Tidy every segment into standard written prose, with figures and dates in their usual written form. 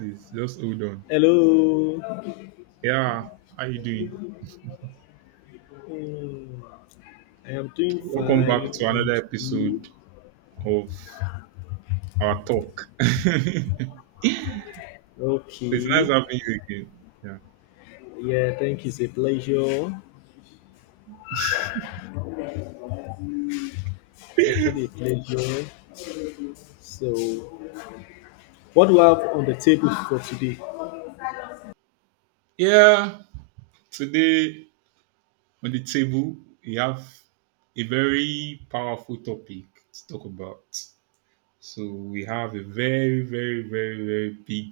Please just hold on. Hello. Yeah, how you doing? Hmm. I am doing Welcome back fine, to and another you? episode of our talk. It's nice Okay. having you again. Yeah. Yeah, thank you. It's a pleasure. It's actually a pleasure. So, what do I have on the table for today? Yeah. Today on the table we have a very powerful topic to talk about. So we have a very, very, very, very big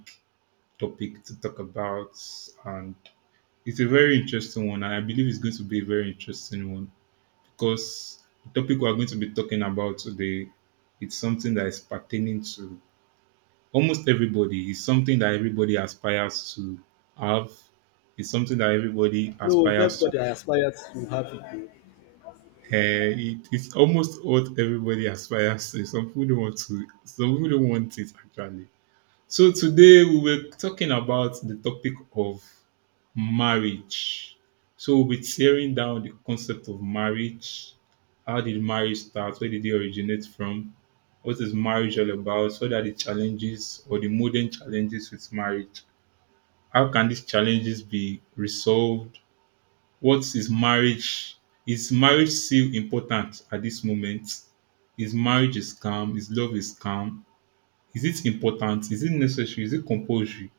topic to talk about, and it's a very interesting one, and I believe it's going to be a very interesting one, because the topic we're going to be talking about today, it's something that is pertaining to almost everybody. It's something that everybody aspires to have. It's something that everybody No, it's not aspires to. Uh, what I aspire to have it, though. it, it's almost what everybody aspires to. Some people don't want to. Some people don't want it actually. So today we were talking about the topic of marriage. So we'll be tearing down the concept of marriage. How did marriage start? Where did it originate from? What is marriage all about? What are the challenges, or the modern challenges with marriage? How can these challenges be resolved? What is marriage? Is marriage still important at this moment? Is marriage is calm? Is love is calm? Is it important? Is it necessary? Is it compulsory?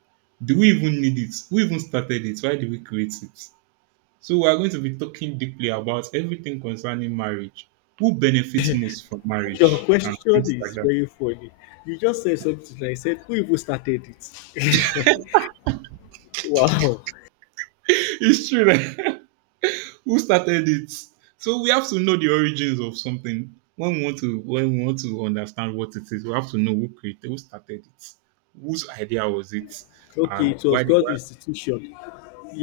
Do we even need it? Who even started it? Why did we create it? So we are going to be talking deeply about everything concerning marriage. Who benefits most from Your marriage and question things like is that? very funny. You just said something. I said, who even started it? Wow. It's true. Like, who started it? So we have to know the origins of something when we want to understand what it is. We have to know who created, who started it, whose idea was it, Okay, and it was why did God's why, institution.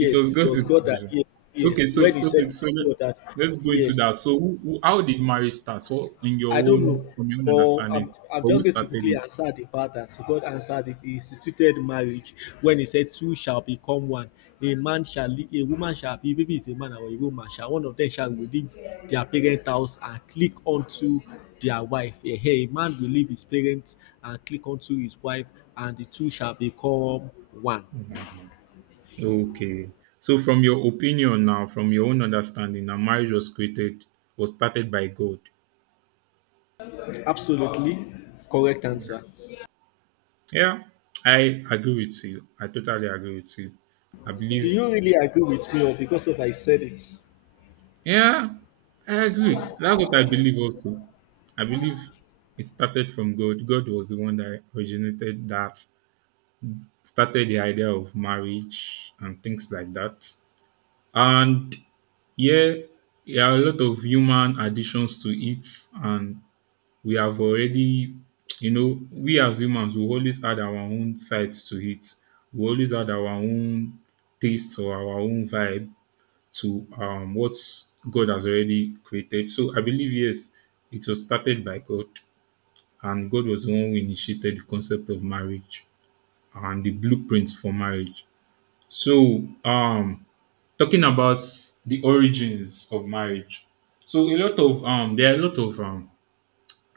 it was it God's was God that, intervention. yes, Okay, yes. When so he said okay, it so is let, God that, let's go into yes, that. it's So, who, how did marriage start? So, in your I don't own, know, from your own but I'm, understanding, I'm or who just going to started quickly answer the part that God answered it. He instituted marriage when He said, Two shall become one. A man shall, leave, a woman shall be, maybe it's a man or a woman, shall one of them shall leave their parent house and click onto their wife. A man will leave his parents and click onto his wife, and the two shall become one. it? Okay. So, from your opinion now, from your own understanding, now marriage was created, was started by God. Absolutely correct answer. Yeah, I agree with you. I totally agree with you. I Do believe, you really agree with me, or because of I said it? yeah, I agree. That's what I believe also. I believe it started from God. God was the one that originated that, started the idea of marriage and things like that. And yeah, there are a lot of human additions to it, and we have already, we as humans we always add our own sides to it. We always add our own taste or our own vibe to what God has already created. So I believe yes, it was started by God, and God was the one who initiated the concept of marriage and the blueprint for marriage. So, talking about the origins of marriage. So, a lot of there are a lot of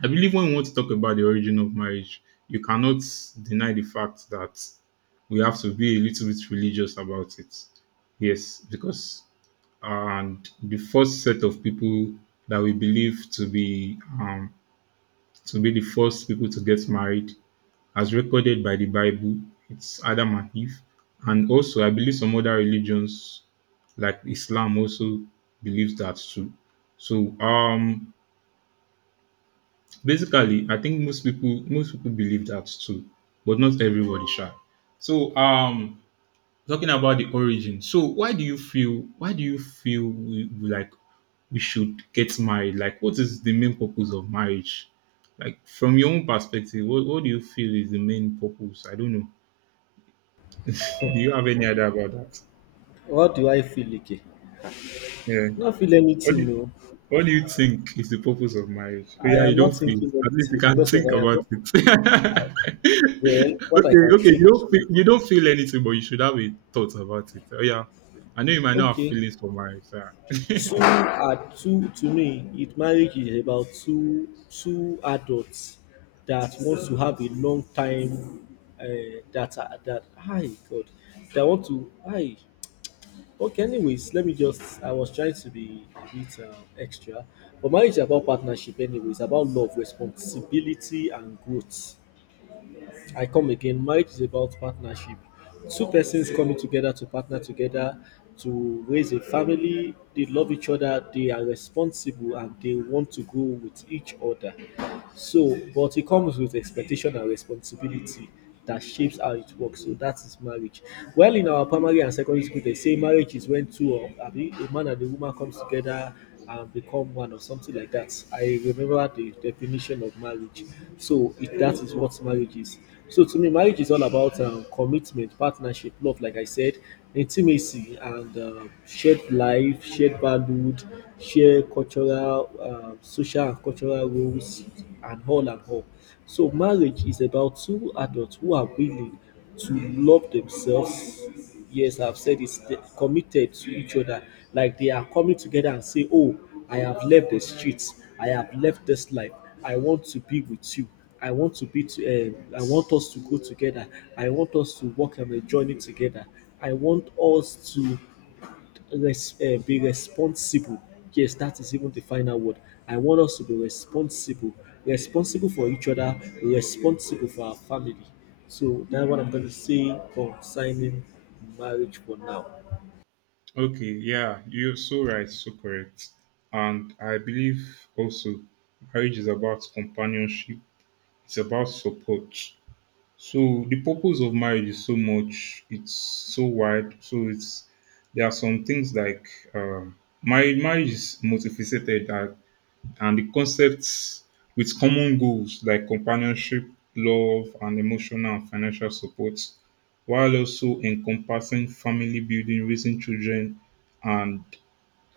I believe when we want to talk about the origin of marriage, you cannot deny the fact that we have to be a little bit religious about it. Yes, because and the first set of people that we believe to be the first people to get married, as recorded by the Bible, it's Adam and Eve, and also I believe some other religions like Islam also believes that too. So basically I think most people believe that too, but not everybody shall. So talking about the origin. So why do you feel we like we should get married? Like what is the main purpose of marriage? Like from your own perspective, what do you feel is the main purpose? I don't know. Hmm. Do you have any idea about that? What do I feel, Ike? Yeah. Not feel What anything, do, no. What do you think is the purpose of marriage? Oh I yeah, you am don't not feel. thinking At least you anything can because of think I am about not, it. well, what I Okay, can okay. Think is You don't feel anything, but you should have a thought about it. Oh yeah, I know you might not have okay. feelings for marriage. Yeah. Two are two to me, it marriage is about two adults that want to have a long time that are that hi God that want to hi, okay, anyways, let me just I was trying to be a bit extra, but marriage is about partnership, anyways, about love, responsibility, and growth. I come again, marriage is about partnership. Two persons coming together to partner together to raise a family. They love each other, they are responsible, and they want to grow with each other. So, but it comes with expectation and responsibility that shapes how it works. So that is marriage. Well, in our primary and secondary school, they say marriage is when two of I mean, a man and a woman comes together and become one or something like that. I remember the definition of marriage. So it, that is what marriage is. So to me, marriage is all about commitment, partnership, love, like I said, intimacy, and shared life, shared valued, shared cultural, social and cultural roles, and all and all. So marriage is about two adults who are willing to love themselves. Yes, I've said it's committed to each other. Like they are coming together and say, "Oh, I have left the streets. I have left this life. I want to be with you." I want to be to, I want us to go together. I want us to work on a journey together. I want us to be responsible. Yes, that is even the final word. I want us to be responsible, responsible for each other, responsible for our family. So that's what I'm going to say concerning marriage for now. Okay, yeah, you're so right, so correct, and I believe also marriage is about companionship. It's about support. So the purpose of marriage is so much, it's so wide. So it's there are some things like marriage. Marriage is multifaceted, and the concepts with common goals like companionship, love, and emotional and financial support, while also encompassing family building, raising children, and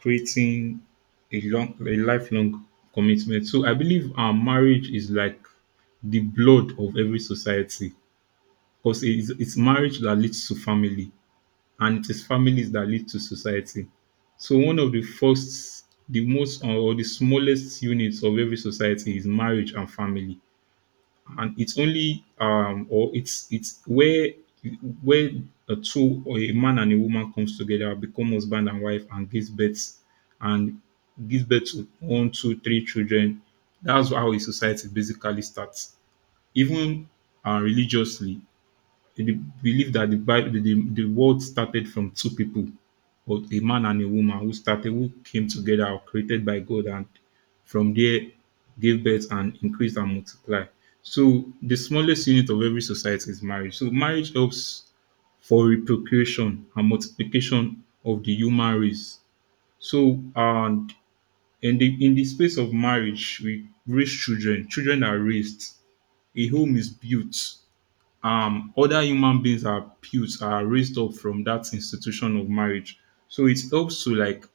creating a long, a lifelong commitment. So I believe our marriage is like the blood of every society, because it's marriage that leads to family, and it is families that lead to society. So one of the first, the most, or the smallest units of every society is marriage and family, and it's where where a two or a man and a woman comes together, become husband and wife, and gives birth to one, two, three children. That's how a society basically starts. Even religiously, they believe that the Bible, the world started from two people, or a man and a woman who started, who came together, or created by God, and from there gave birth and increased and multiplied. So the smallest unit of every society is marriage. So marriage helps for reproduction and multiplication of the human race. So and in the space of marriage, we raise children. Children are raised. A home is built, other human beings are built, are raised up from that institution of marriage, so it helps to like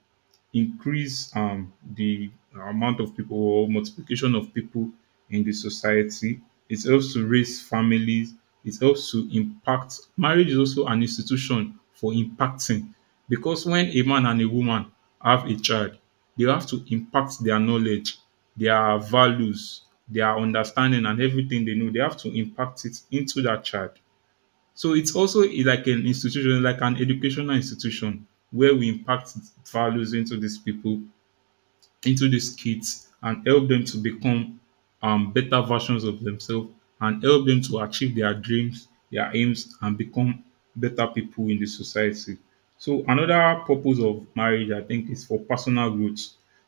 increase the amount of people or multiplication of people in the society. It helps to raise families. It helps to impact. Marriage is also an institution for impacting, because when a man and a woman have a child, they have to impact their knowledge, their values, their understanding, and everything they know. They have to impact it into that child. So it's also like an institution, like an educational institution where we impact values into these people, into these kids, and help them to become better versions of themselves, and help them to achieve their dreams, their aims, and become better people in the society. So, another purpose of marriage, I think, is for personal growth.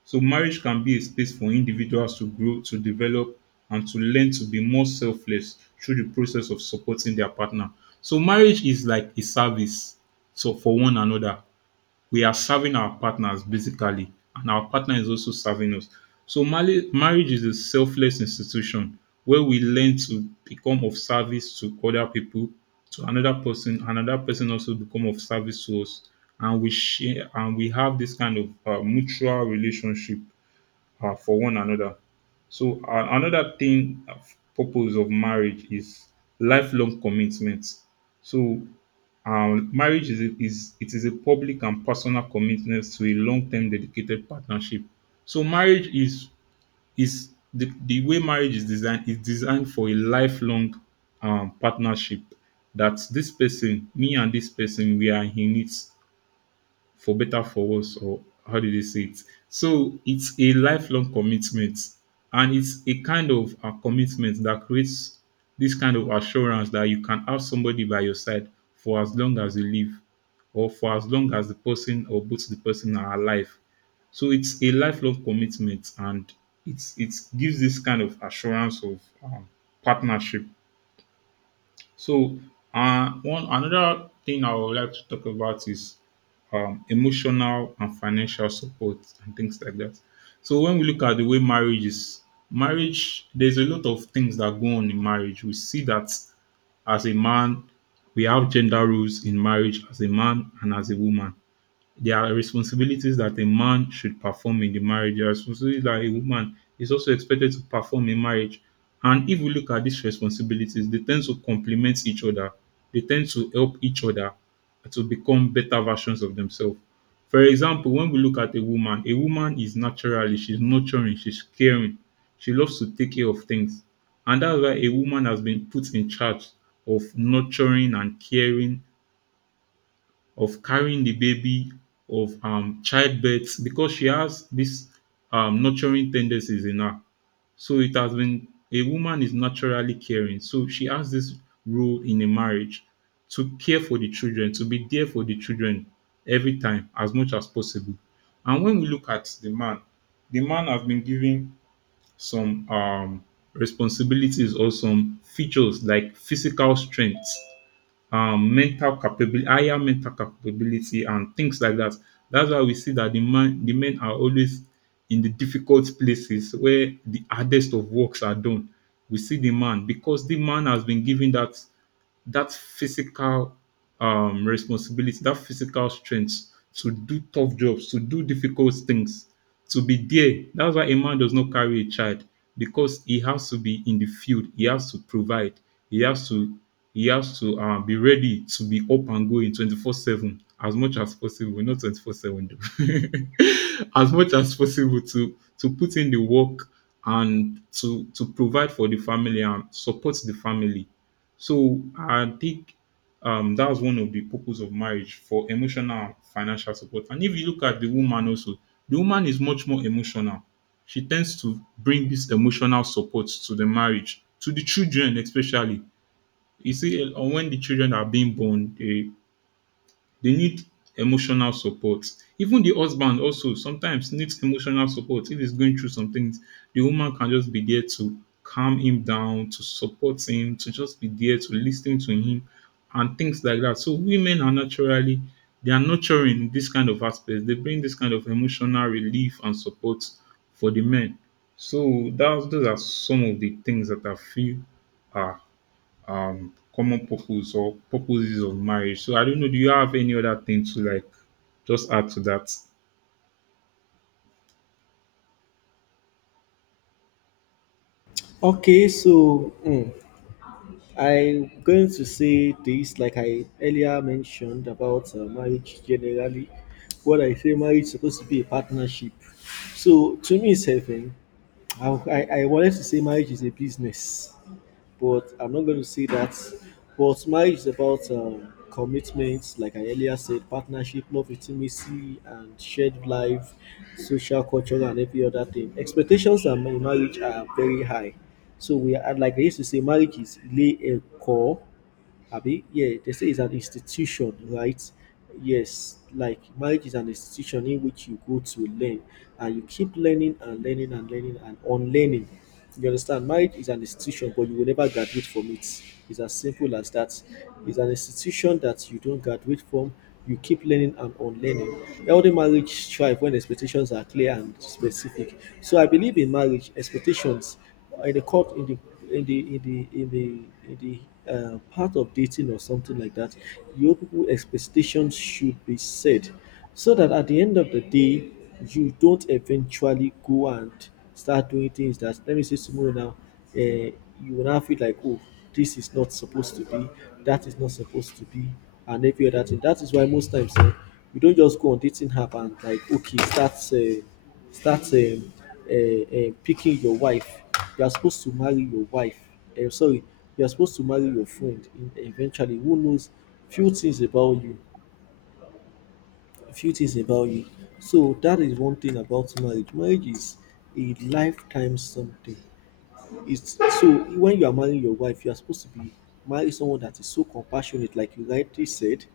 So, marriage can be a space for individuals to grow, to develop, and to learn to be more selfless through the process of supporting their partner. So, marriage is like a service, so for one another we are serving our partners basically, and our partner is also serving us. So marriage is a selfless institution where we learn to become of service to other people, to another person. Another person also become of service to us, and we share, and we have this kind of mutual relationship for one another. So another thing, purpose of marriage is lifelong commitment. So marriage is, is it is a public and personal commitment to a long-term dedicated partnership. So marriage is the way marriage is designed for a lifelong partnership. That this person, me and this person, we are in it for better for worse, or how do they say it. So it's a lifelong commitment, and it's a kind of a commitment that creates this kind of assurance that you can have somebody by your side for as long as you live, or for as long as the person or both the person are alive. So it's a lifelong commitment, and it gives this kind of assurance of partnership. So, one another thing I would like to talk about is emotional and financial support and things like that. So, when we look at the way marriage is, marriage, there's a lot of things that go on in marriage. We see that as a man, we have gender roles in marriage as a man and as a woman. There are responsibilities that a man should perform in the marriage. There are responsibilities that a woman is also expected to perform in marriage. And if we look at these responsibilities, they tend to complement each other. They tend to help each other to become better versions of themselves. For example, when we look at a woman is naturally, she's nurturing, she's caring, she loves to take care of things. And that's why a woman has been put in charge of nurturing and caring, of carrying the baby, of childbirth, because she has this nurturing tendencies in her. So it has been a woman is naturally caring. So she has this role in a marriage to care for the children, to be there for the children every time as much as possible. And when we look at the man has been given some responsibilities or some features like physical strength, mental capability, higher mental capability, and things like that. That's why we see that the man, the men are always in the difficult places where the hardest of works are done. We see the man because the man has been given that physical responsibility, that physical strength to do tough jobs, to do difficult things, to be there. That's why a man does not carry a child because he has to be in the field. He has to provide. He has to he has to be ready to be up and going 24/7 as much as possible, not 24/7 though. As much as possible to put in the work and to provide for the family and support the family. So I think that was one of the purpose of marriage, for emotional and financial support. And if you look at the woman also, the woman is much more emotional. She tends to bring this emotional support to the marriage, to the children especially. You see, when the children are being born, they need emotional support. Even the husband also sometimes needs emotional support if he's going through some things. The woman can just be there to calm him down, to support him, to just be there to listen to him and things like that. So women are naturally, they are nurturing this kind of aspect. They bring this kind of emotional relief and support for the men. So that's those are some of the things that I feel are common purpose or purposes of marriage. So I don't know. Do you have any other thing to like just add to that? Okay, so I'm going to say this, like I earlier mentioned about marriage generally. What I say, marriage is supposed to be a partnership. So to me, it's heaven. I wanted to say marriage is a business, but I'm not going to see that. But marriage is about commitments, like I earlier said, partnership, love, intimacy, and shared life, social, cultural, and every other thing. Expectations in marriage are very high. So we are like I used to say, marriage is lay a core Abi, yeah, they say it's an institution, right? Yes, like marriage is an institution in which you go to learn and you keep learning and learning and learning and unlearning. You understand? Marriage is an institution, but you will never graduate from it. It's as simple as that. It's an institution that you don't graduate from. You keep learning and unlearning. Healthy marriage thrive when expectations are clear and specific. So I believe in marriage expectations in the court, in the in the in the in the in the part of dating or something like that, your people expectations should be set so that at the end of the day you don't eventually go and start doing things that, let me say tomorrow now, you will now feel like, oh, this is not supposed to be, that is not supposed to be, and every other thing. That is why most times, you don't just go on dating app and like, okay, start picking your wife. You are supposed to marry your wife. Sorry, you are supposed to marry your friend. In, eventually, who knows few things about you, few things about you. So that is one thing about marriage. Marriage is a lifetime something, it's so, when you are marrying your wife, you are supposed to be marry someone that is so compassionate, like you rightly said,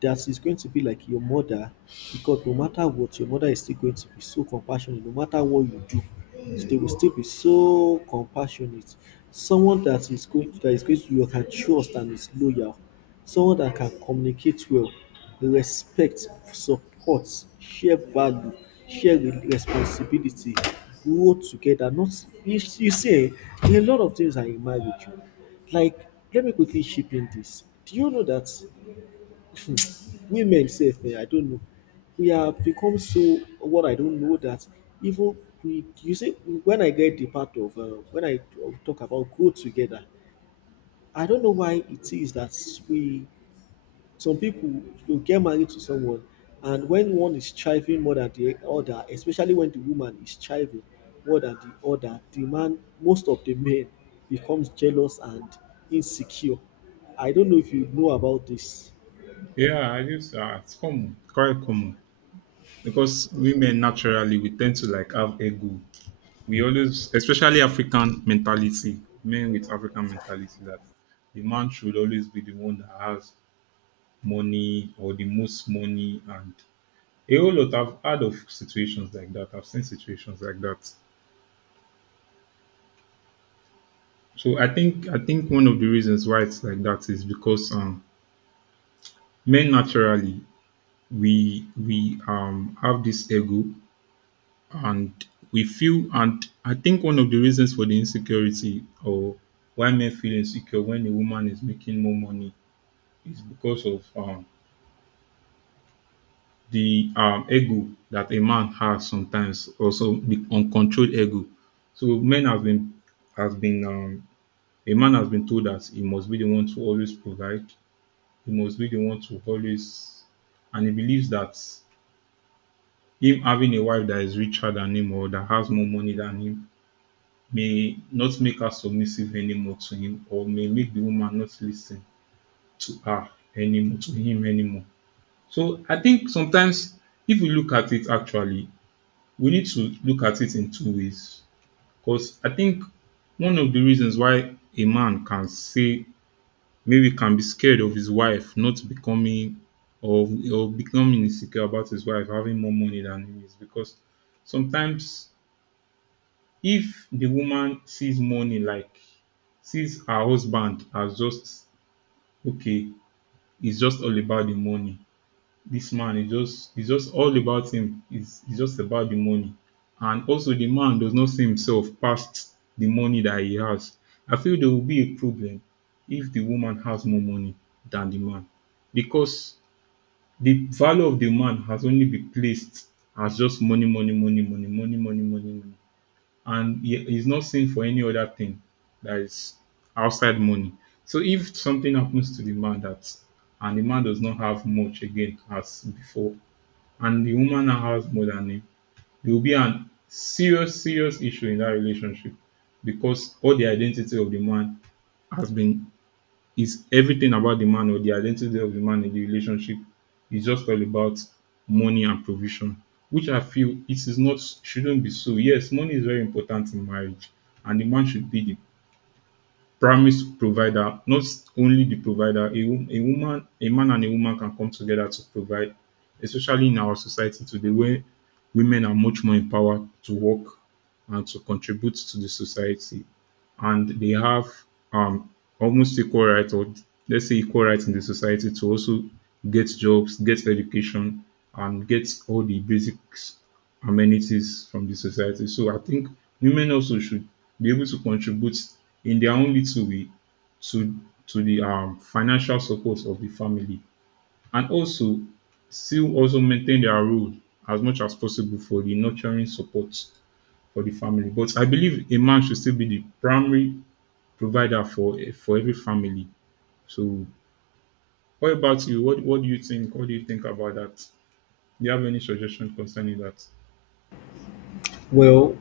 that is going to be like your mother, because no matter what, your mother is still going to be so compassionate, no matter what you do, they will still be so compassionate. Someone that is going to you can trust and is loyal. Someone that can communicate well, respect, support, share value, responsibility, grow together. Not you see, there are a lot of things are in marriage. Oh. Like, let me quickly chip in this. Do you know that women say, I don't know, we have become so what I don't know that even we you see when I get the part of when talk about go together, I don't know why it is that we some people will get married to someone, and when one is thriving more than the other, especially when the woman is thriving more than the other, the man, most of the men becomes jealous and insecure. I don't know if you know about this. Yeah, I just it's common, quite common because women naturally we tend to like have ego. We always, especially African mentality, men with African mentality, that the man should always be the one that has money or the most money and a whole lot. I've heard of situations like that. I've seen situations like that. So I think one of the reasons why it's like that is because men naturally we have this ego, and we feel, and I think one of the reasons for the insecurity, or why men feel insecure when a woman is making more money, is because of the ego that a man has, sometimes also the uncontrolled ego. So men have been, has been, a man has been told that he must be the one to always provide, he must be the one to always, and he believes that him having a wife that is richer than him, or that has more money than him, may not make her submissive anymore to him, or may make the woman not listen to her anymore, to him anymore. So I think sometimes, if we look at it actually, we need to look at it in two ways, because I think one of the reasons why a man can say, maybe can be scared of his wife not becoming, or, or becoming insecure about his wife having more money than he is because sometimes, if the woman sees money, like, sees her husband as just, okay, it's just all about the money, this man is just, it's just all about him, is just about the money. And also the man does not see himself past the money that he has. I feel there will be a problem if the woman has more money than the man, because the value of the man has only been placed as just money, money, money, money, money, money, money, money. And he is not seen for any other thing that is outside money. So if something happens to the man, that and the man does not have much again as before, and the woman now has more than him, there will be an serious, serious issue in that relationship, because all the identity of the man has been, is everything about the man, or the identity of the man in the relationship is just all about money and provision, which I feel it is not, shouldn't be so. Yes, money is very important in marriage, and the man should be the primary s- provider, not only the provider. A, wo- a woman, a man, and a woman can come together to provide, especially in our society today, where women are much more empowered to work and to contribute to the society, and they have um almost equal right, or let's say equal rights in the society, to also get jobs, get education, and get all the basics amenities from the society. So I think women also should be able to contribute in their own little way to to the financial support of the family, and also still also maintain their role as much as possible for the nurturing support for the family. But I believe a man should still be the primary provider for every family. So what about you? What do you think? What do you think about that? Do you have any suggestion concerning that? Well,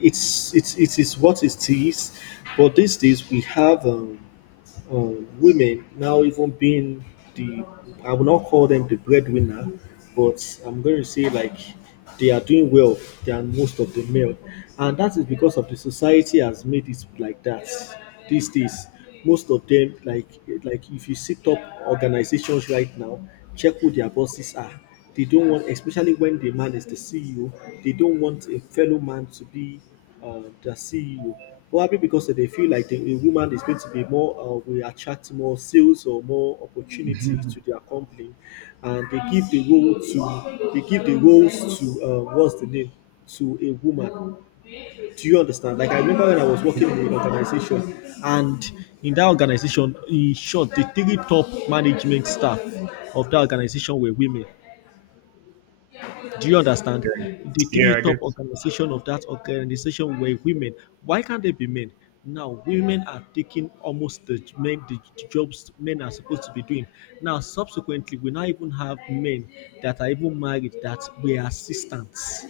it is what it is, but these days we have women now even being the I will not call them the breadwinner, but I'm going to say like they are doing well than most of the male, and that is because of the society has made it like that these days. Most of them like if you sit up organizations right now, check who their bosses are. They don't want, especially when the man is the CEO, they don't want a fellow man to be the CEO. Probably because they feel like the, a woman is going to be more, will attract more sales or more opportunities to their company, and they give the roles to what's the name, to a woman. Do you understand? Like I remember when I was Yeah, working in an organization, and in that organization, in short, the three top management staff of that organization were women. Do you understand? The three yeah, I get. top organization of that organization were women. Why can't they be men? Now women are taking almost the men the jobs men are supposed to be doing. Now subsequently we now even have men that are even married that were assistants.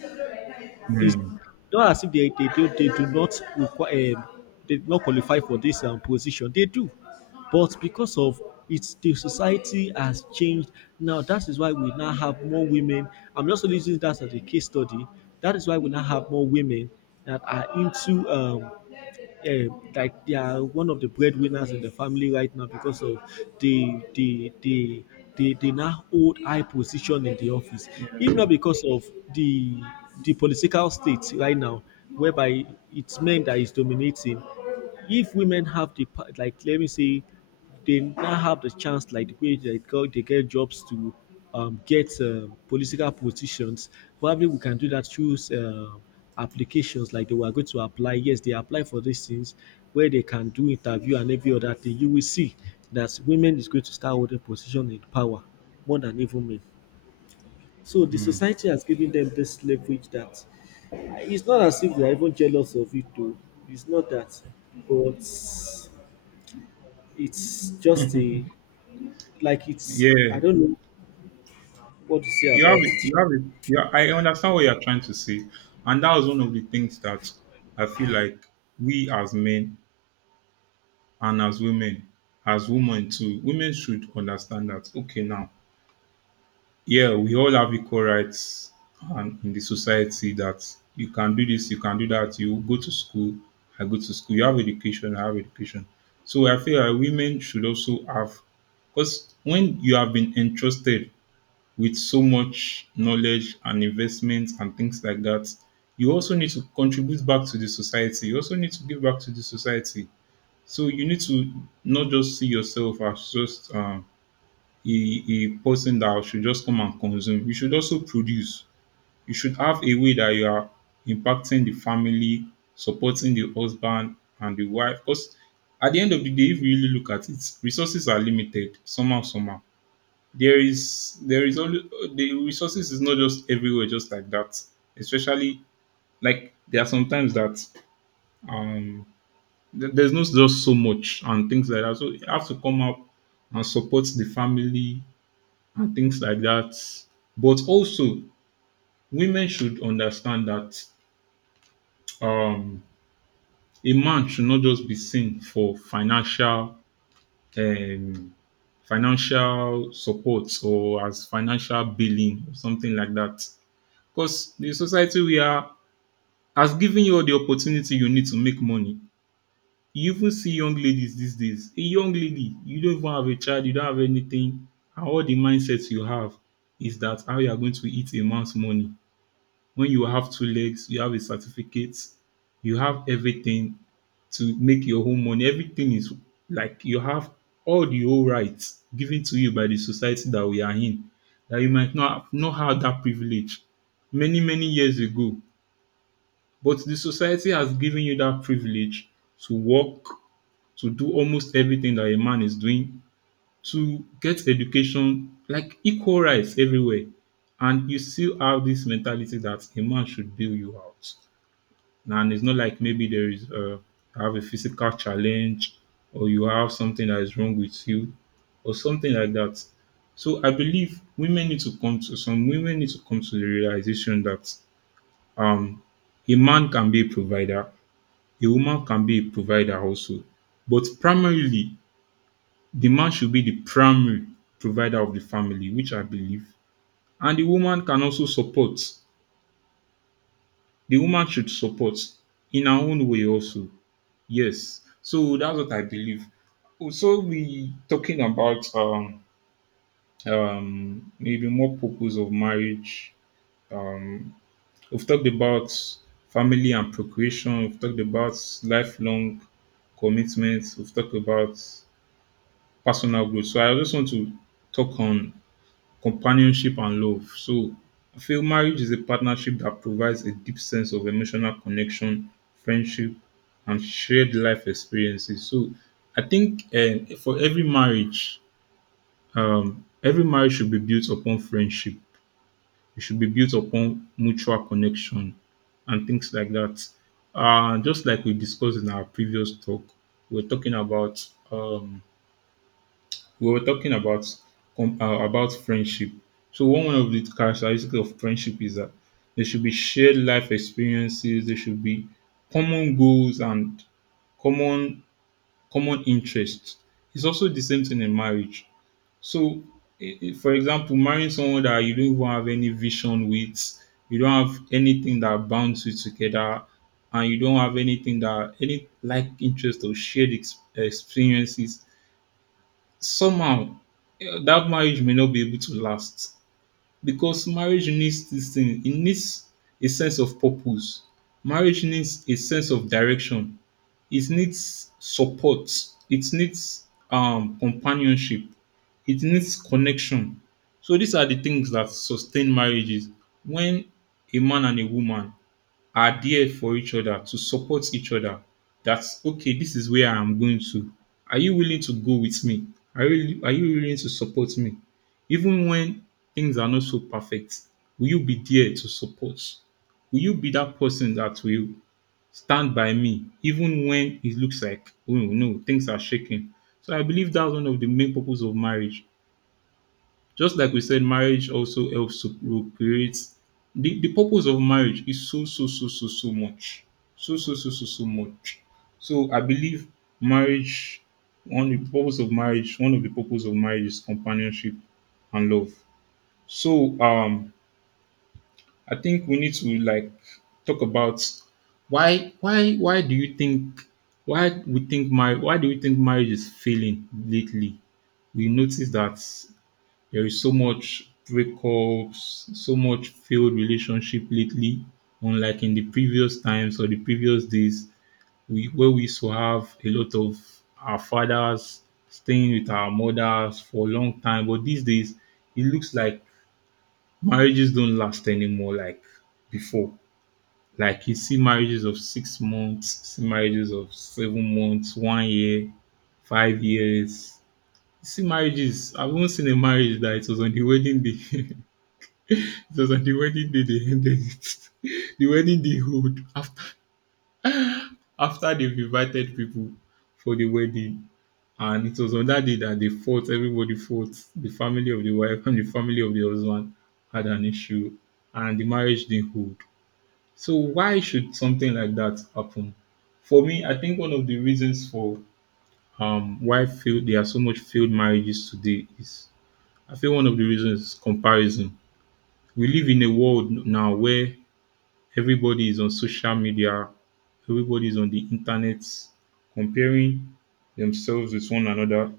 It's Hmm, not as if they do, they do not require they do not qualify for this position. They do, but because of it's the society has changed now. That is why we now have more women. I'm just using that as a case study. That is why we now have more women that are into like they are one of the breadwinners in the family right now because of the they now hold high position in the office, if not because of the the political state right now whereby it's men that is dominating. If women have the like let me say they now have the chance, like the way they got they get jobs to get political positions, probably we can do that through applications like they were going to apply, yes, they apply for these things where they can do interview and every other thing, you will see that women is going to start holding position in power more than even men. So the hmm. society has given them this leverage that it's not as if they are even jealous of it though, it's not that, but it's just a like it's I Yeah, don't know what to say about you have it. it. You Sha. have it. Yeah, I understand what you're trying to say, and that was one of the things that I feel like we as men and as women too, women should understand that. Okay, now, yeah, we all have equal rights, and in the society that you can do this, you can do that. You go to school, I go to school. You have education, I have education. So I feel like women should also have, because when you have been entrusted with so much knowledge and investment and things like that, you also need to contribute back to the society. You also need to give back to the society. So you need to not just see yourself as just a person that should just come and consume. You should also produce. You should have a way that you are impacting the family, supporting the husband and the wife. Because at the end of the day, if you really look at it, resources are limited. Somehow, somehow, there is only, the resources is not just everywhere just like that, especially, like there are sometimes that um th- there's not just so much and things like that, so you have to come up and support the family and things like that. But also, women should understand that um a man should not just be seen for financial um financial support or as financial billing or something like that. Because the society we are has given you all the opportunity you need to make money. You even see young ladies these days. A young lady, you don't even have a child, you don't have anything, and all the mindsets you have is that how you are going to eat a man's money when you have two legs, you have a certificate, you have everything to make your own money. Everything is like you have all the whole rights given to you by the society that we are in. That you might not have, not have that privilege many, many years ago. But the society has given you that privilege to work, to do almost everything that a man is doing, to get education, like equal rights everywhere. And you still have this mentality that a man should bail you out. And it's not like maybe there is a, you have a physical challenge or you have something that is wrong with you or something like that. So I believe women need to come to, some women need to come to the realization that um a man can be a provider, a woman can be a provider also. But primarily, the man should be the primary provider of the family, which I believe. And the woman can also support. The woman should support in her own way also. Yes. So that's what I believe. So we talking about maybe more purpose of marriage. Um, we've talked about family and procreation. We've talked about lifelong commitments. We've talked about personal growth. So I just want to talk on companionship and love. So I feel marriage is a partnership that provides a deep sense of emotional connection, friendship, and shared life experiences. So I think for every marriage should be built upon friendship. It should be built upon mutual connection and things like that. Just like we discussed in our previous talk, we're talking about um, we were talking about about friendship. So one of the characteristics of friendship is that there should be shared life experiences. There should be common goals and common common interests. It's also the same thing in marriage. So, for example, marrying someone that you don't even have any vision with, you don't have anything that binds you together, and you don't have anything that any like interest or shared experiences somehow, that marriage may not be able to last, because marriage needs this thing. It needs a sense of purpose. Marriage needs a sense of direction. It needs support. It needs companionship. It needs connection. So these are the things that sustain marriages, when a man and a woman are there for each other to support each other. That's okay, this is where I'm going to. Are you willing to go with me? Are you willing to support me even when things are not so perfect? Will you be there to support? Will you be that person that will stand by me even when it looks like, oh no, things are shaking? So I believe that's one of the main purpose of marriage. Just like we said, marriage also helps to procreate. The purpose of marriage is so, so, so, so, so much. So, so, so, so, so much. So I believe marriage, one of the purpose of marriage, one of the purpose of marriage is companionship and love. So I think we need to like talk about why do you think, why we think marriage, why do we think marriage is failing lately? We notice that there is so much breakups, so much failed relationship lately, unlike in the previous times or the previous days, we where we used to have a lot of our fathers staying with our mothers for a long time. But these days, it looks like marriages don't last anymore like before. Like you see marriages of 6 months, see marriages of 7 months, one year, 5 years. See marriages. I've even seen a marriage that it was on the wedding day. It was on the wedding day they ended it. The wedding they hold after after they've invited people for the wedding. And it was on that day that they fought, everybody fought. The family of the wife and the family of the husband had an issue and the marriage didn't hold. So why should something like that happen? For me, I think one of the reasons for why failed there are so much failed marriages today is I feel one of the reasons is comparison. We live in a world now where everybody is on social media, everybody is on the internet comparing themselves with one another.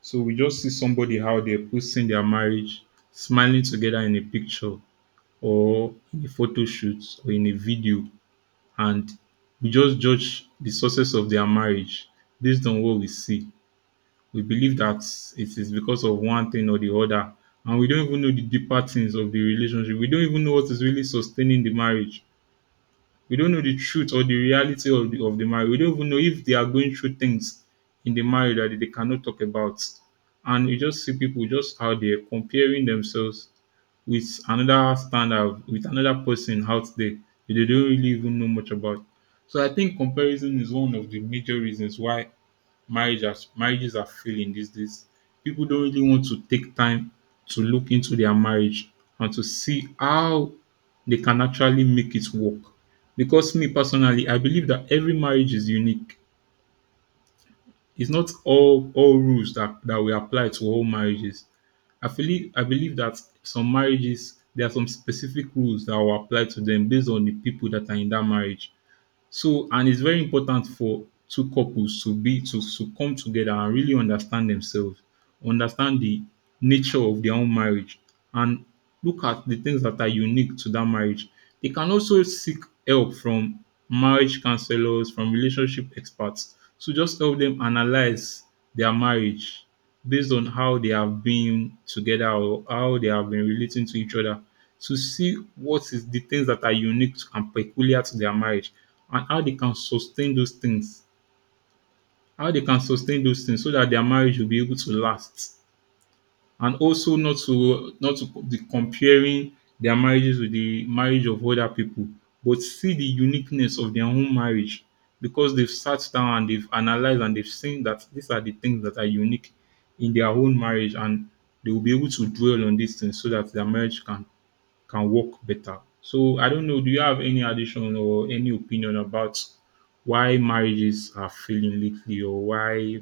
So we just see somebody how they're posting their marriage, smiling together in a picture or in a photo shoot or in a video, and we just judge the success of their marriage based on what we see. We believe that it is because of one thing or the other, and we don't even know the deeper things of the relationship. We don't even know what is really sustaining the marriage. We don't know the truth or the reality of the marriage. We don't even know if they are going through things in the marriage that they cannot talk about. And you just see people just out there comparing themselves with another standard, with another person out there that they don't really even know much about. So I think comparison is one of the major reasons why marriage are marriages are failing these days. People don't really want to take time to look into their marriage and to see how they can actually make it work. Because me personally, I believe that every marriage is unique. It's not all rules that we apply to all marriages. I feel I believe that some marriages there are some specific rules that will apply to them based on the people that are in that marriage. So and it's very important for two couples to be to come together and really understand themselves, understand the nature of their own marriage, and look at the things that are unique to that marriage. They can also seek help from marriage counselors, from relationship experts to just help them analyze their marriage based on how they have been together or how they have been relating to each other to see what is the things that are unique and peculiar to their marriage and how they can sustain those things. How they can sustain those things so that their marriage will be able to last and also not to be comparing their marriages with the marriage of other people, but see the uniqueness of their own marriage because they've sat down and they've analyzed and they've seen that these are the things that are unique in their own marriage and they will be able to dwell on these things so that their marriage can work better. So I don't know, do you have any addition or any opinion about why marriages are failing lately or why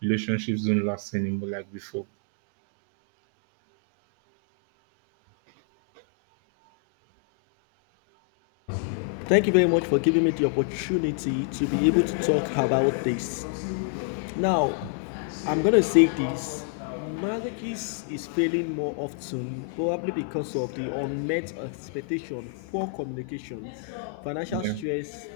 relationships don't last anymore like before? Thank you very much for giving me the opportunity to be able to talk about this. Now, I'm gonna say this. Marriages is failing more often, probably because of the unmet expectation, poor communication, financial Yeah. stress,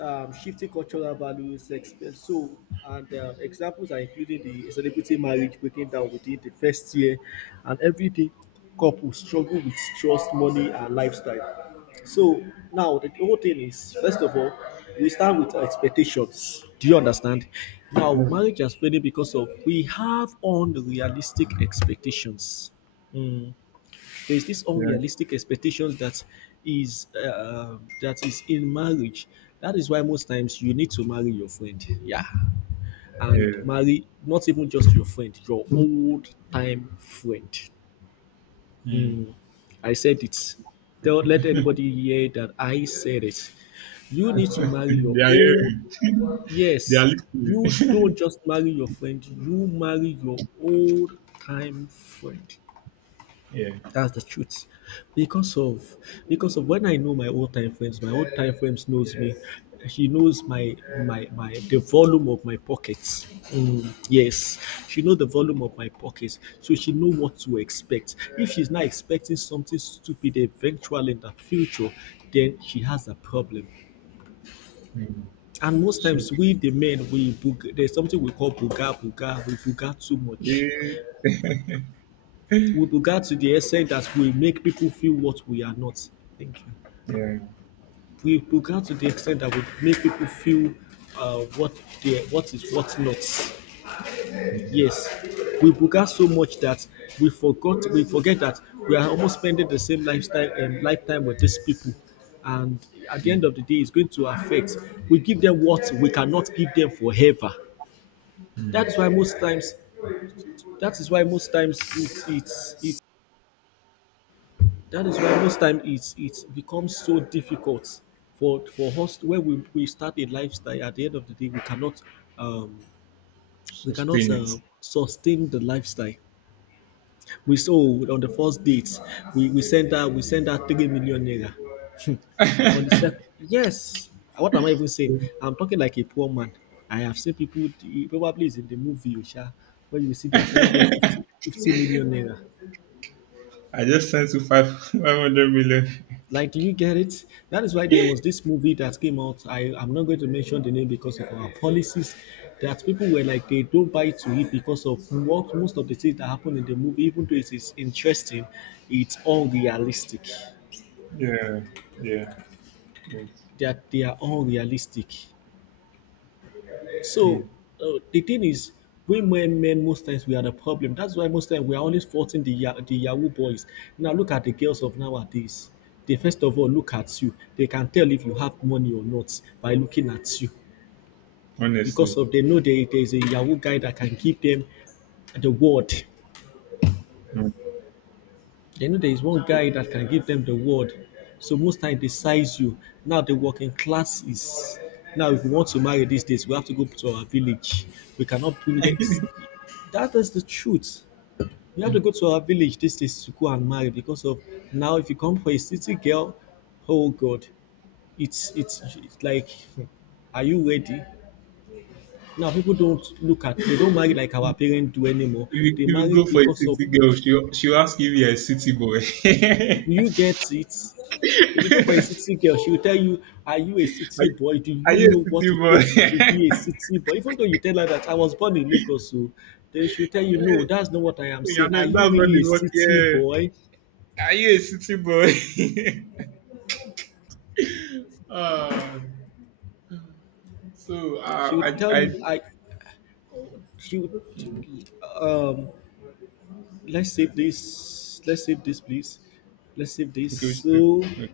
shifting cultural values. So, and examples are including the celebrity marriage breaking down within the first year, and everyday couple struggle with trust, money, and lifestyle. So now the whole thing is, first of all, we start with our expectations. Do you understand? Now marriage has failing because of we have unrealistic expectations. Mm. There's this Yeah, unrealistic expectation that is in marriage. That is why most times you need to marry your friend. Yeah. And yeah. marry not even just your friend, your old time friend. Mm. I said it. Don't let anybody hear that I said it. You need to marry your They are own. hearing. They are Yes, you listening. don't just marry your friend, you marry your old time friend. Yeah. That's the truth. Because of because of when I know my old time frames, my old time frames knows me. She knows my my my the volume of my pockets. Mm, yes, she know the volume of my pockets, so she know what to expect. If she's not expecting something stupid eventually in the future, then she has a problem. Mm. And most So times, we the men there's something we call buga buga. We buga too much. eh, We buga to the extent that we make people feel what we are not. Thank you. yeah. We began to the extent that we make people feel uh, what what is what not. Mm. Yes, we began so much that we forget that we are almost spending the same lifestyle and lifetime with these people. And at the end Mm. of the day, it's going to affect. We give them what we cannot give them forever. Mm. That's why most times. That is why most times it's it's it's That is why most time it becomes so difficult for us when we start a lifestyle. At the end of the day, um, we cannot Sustain it. Sustain the lifestyle. We saw on the first date, we send her 3 million naira. On the second, yes. What am I even saying? I'm talking like a poor man. I have seen people probably is in the movie, Osha, where you see they are sending them 50, 50 million naira. I just sent you five 500 million. Like, do you get it? That is why there was this movie that came out. I'm not going to mention the name because of our policies. That people were like, they don't buy to it because of what most of the things that happen in the movie, even though it is interesting, it's all realistic. Yeah. Yeah. Yes. That they are all realistic. So Mm. The thing is, women, men, most times we are the problem. That's why most times we are always faulting the Yahoo boys. Now look at the girls of nowadays. They first of all look at you. They can tell if you have money or not by looking at you, Honestly. because of they know there is a Yahoo guy that can give them the word. Mm. They know there is one guy that can give them the word. So most times they size you. Now the working class is now if we want to marry these days, we have to go to our village. We cannot bring it. That is the truth. You have to go to our village these days to go and marry because of now. If you come for a city girl, oh God, it's like, are you ready? Now people don't look at they don't marry like our parents do anymore. If They you marry go for a because of city girl, do she'll, she'll ask you if you're a city boy. you get it? If you go for a city girl, she will tell you, "Are you a are, city you- boy? Do are you you know a city what it takes to boy? be a city boy?" Even though you tell her that I was born in Lagos, so then she will tell you, "No, that's not what I am Yeah, saying. no, Are that's you not really a the word. city boy?" Yeah. Are you a city boy? Ah. So She would I tell I you, she would, um, let's save this, please, let's save this. okay, what you So say?